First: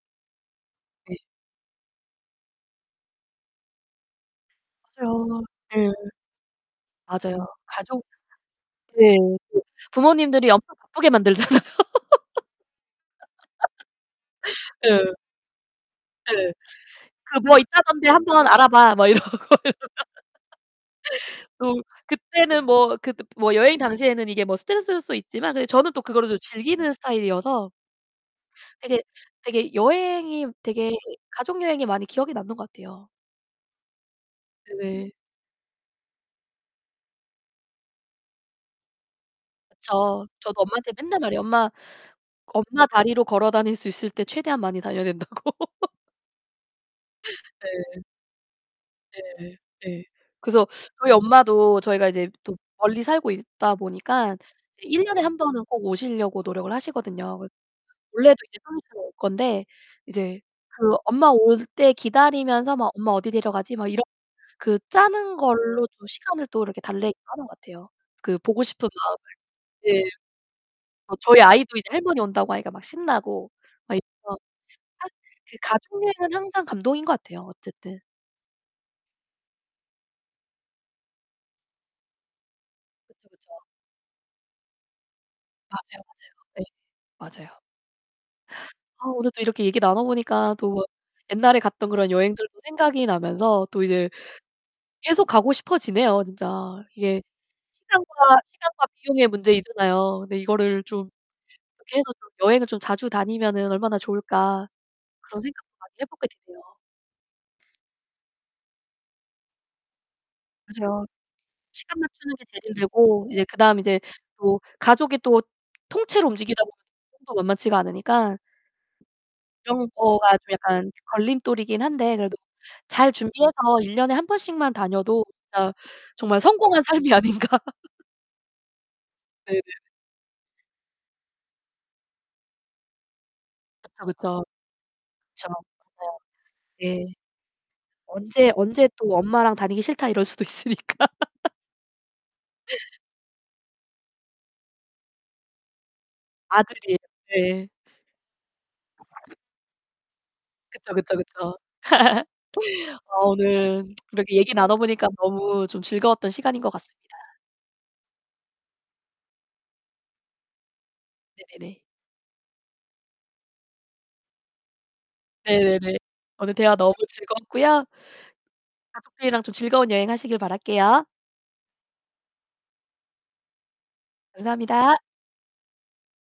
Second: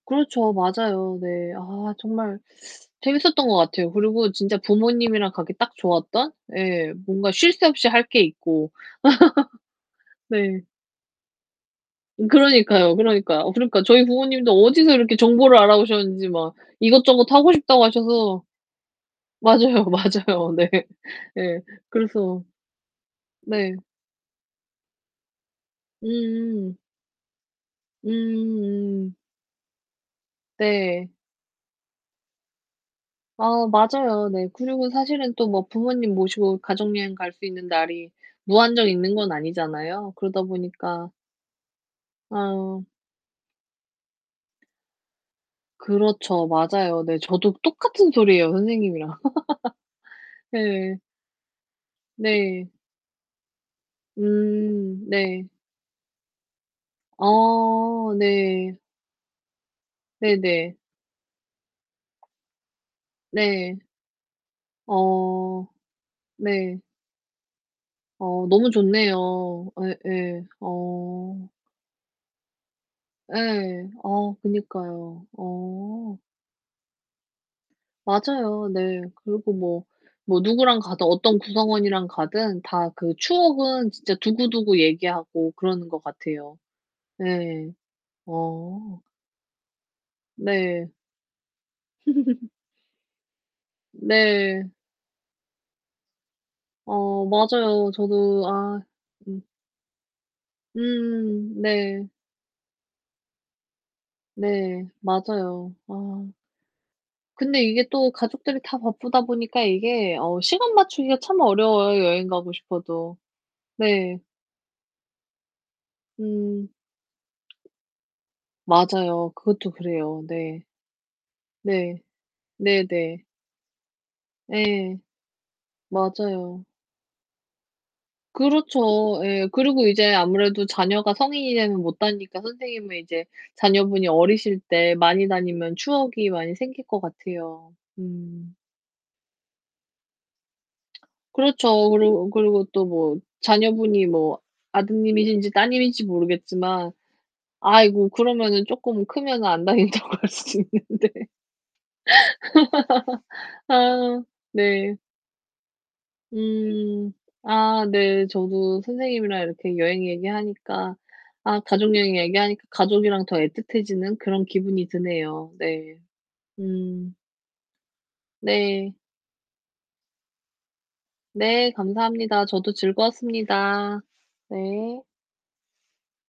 그렇죠. 네. 맞아요. 네. 아 정말 재밌었던 것 같아요. 그리고 진짜 부모님이랑 맞아요. 가기 딱 예. 좋았던. 네 뭔가 맞아요. 쉴 새 없이 할 가족 게 있고. 네. 그 부모님들이 네. 엄청 바쁘게 만들잖아요. 음 그러니까요, 그러니까요. 어 그러니까 저희 부모님도 어디서 예. 이렇게 정보를 알아보셨는지 예. 막 이것저것 "그 하고 뭐 싶다고 있다던데 하셔서 한번 알아봐." 막 이러고. 맞아요, 맞아요. 네. 예. 또 그래서 그때는 뭐 그때 뭐 네. 여행 당시에는 이게 뭐 스트레스일 수도 있지만 그래도 저는 또 그거를 음. 즐기는 스타일이어서 되게 음음. 되게 여행이 되게 네. 가족 여행이 많이 기억에 남는 것 같아요. 아 맞아요. 네. 그리고 네네. 사실은 또 뭐 부모님 모시고 가족 여행 갈 수 있는 날이 무한정 있는 건 아니잖아요. 그쵸. 그러다 저도 엄마한테 보니까 맨날 말해요. "엄마, 아. 엄마 다리로 걸어 다닐 수 있을 때 최대한 많이 다녀야 된다."고. 그렇죠. 맞아요. 네. 저도 네. 똑같은 소리 해요 선생님이랑. 네. 예. 그래서 네. 저희 엄마도 저희가 이제 또 네. 멀리 살고 있다 보니까 이제 1 음 년에 1 네. 번은 꼭 오시려고 노력을 하시거든요. 그래서 아 원래도 이제 좀 네. 있으면 올 건데 이제 네네. 그 엄마 올 때 기다리면서 막 '엄마 어디 데려가지?' 네. 막 이렇 그 짜는 어 걸로 또 시간을 또 이렇게 네. 달래기도 하는 것 같아요. 그 어 보고 너무 싶은 마음을. 좋네요. 예. 예예. 어 저희 어. 아이도 이제 할머니 온다고 하니까 막 신나고 예. 막 아 이래서. 딱 그니까요. 그 가족 어. 여행은 항상 감동인 것 같아요 어쨌든. 맞아요. 네. 그리고 뭐, 뭐 누구랑 가든 어떤 구성원이랑 가든 다 그 그쵸, 그쵸. 추억은 진짜 두고두고 얘기하고 그러는 것 맞아요, 맞아요. 같아요. 네. 맞아요. 네. 어. 아 오늘 또 이렇게 얘기 나눠 보니까 또 네. 옛날에 갔던 그런 여행들도 생각이 나면서 또 이제 네. 계속 가고 싶어 지네요 진짜. 이게 어 맞아요. 시간과, 저도 아 시간과 비용의 음. 문제이잖아요. 근데 이거를 좀 음. '어떻게 네. 해서 좀 여행을 좀 자주 다니면은 얼마나 좋을까.' 네. 그런 생각도 맞아요. 아. 많이 해 보게 되네요. 근데 이게 또 가족들이 다 바쁘다 보니까 이게 어 시간 그죠. 맞추기가 참 시간 어려워요 여행 맞추는 게 가고 제일 싶어도. 힘들고 이제 그다음 이제 네. 뭐 가족이 또 통째로 움직이다 음. 보면 [unintelligible] 도 만만치가 않으니까 맞아요. 그것도 그런 그래요. 거가 좀 네. 약간 걸림돌이긴 네. 한데 그래도 잘 네네. 준비해서 1 년에 1 번씩만 예. 다녀도 진짜 정말 맞아요. 성공한 삶이 아닌가. 그렇죠. 예. 네네. 그리고 이제 아무래도 자녀가 성인이 되면 못 다니니까 선생님은 이제 그쵸, 자녀분이 그쵸. 어리실 때 많이 그쵸. 다니면 추억이 많이 생길 네. 것 예. 같아요. 언제 음. 언제 또 "엄마랑 다니기 싫다." 이럴 수도 있으니까. 그렇죠. 그리고 그리고 또 뭐 자녀분이 뭐 아드님이신지 따님인지 모르겠지만 아들이에요. 네. 아이고 그러면은 쪼끔 크면은 안 다닌다고 할 수도 그쵸, 있는데. 그쵸, 그쵸. 아 오늘 아 이렇게 얘기 나눠 네. 보니까 너무 좀 즐거웠던 시간인 것 같습니다. 음. 아 네. 저도 선생님이랑 이렇게 여행 얘기하니까 아 네네네. 가족 여행 얘기하니까 가족이랑 더 애틋해지는 그런 기분이 드네요. 네. 네네. 오늘 대화 너무 음. 즐거웠고요. 네. 가족들이랑 좀 즐거운 여행 하시길 바랄게요. 네 감사합니다. 저도 즐거웠습니다. 네. 감사합니다.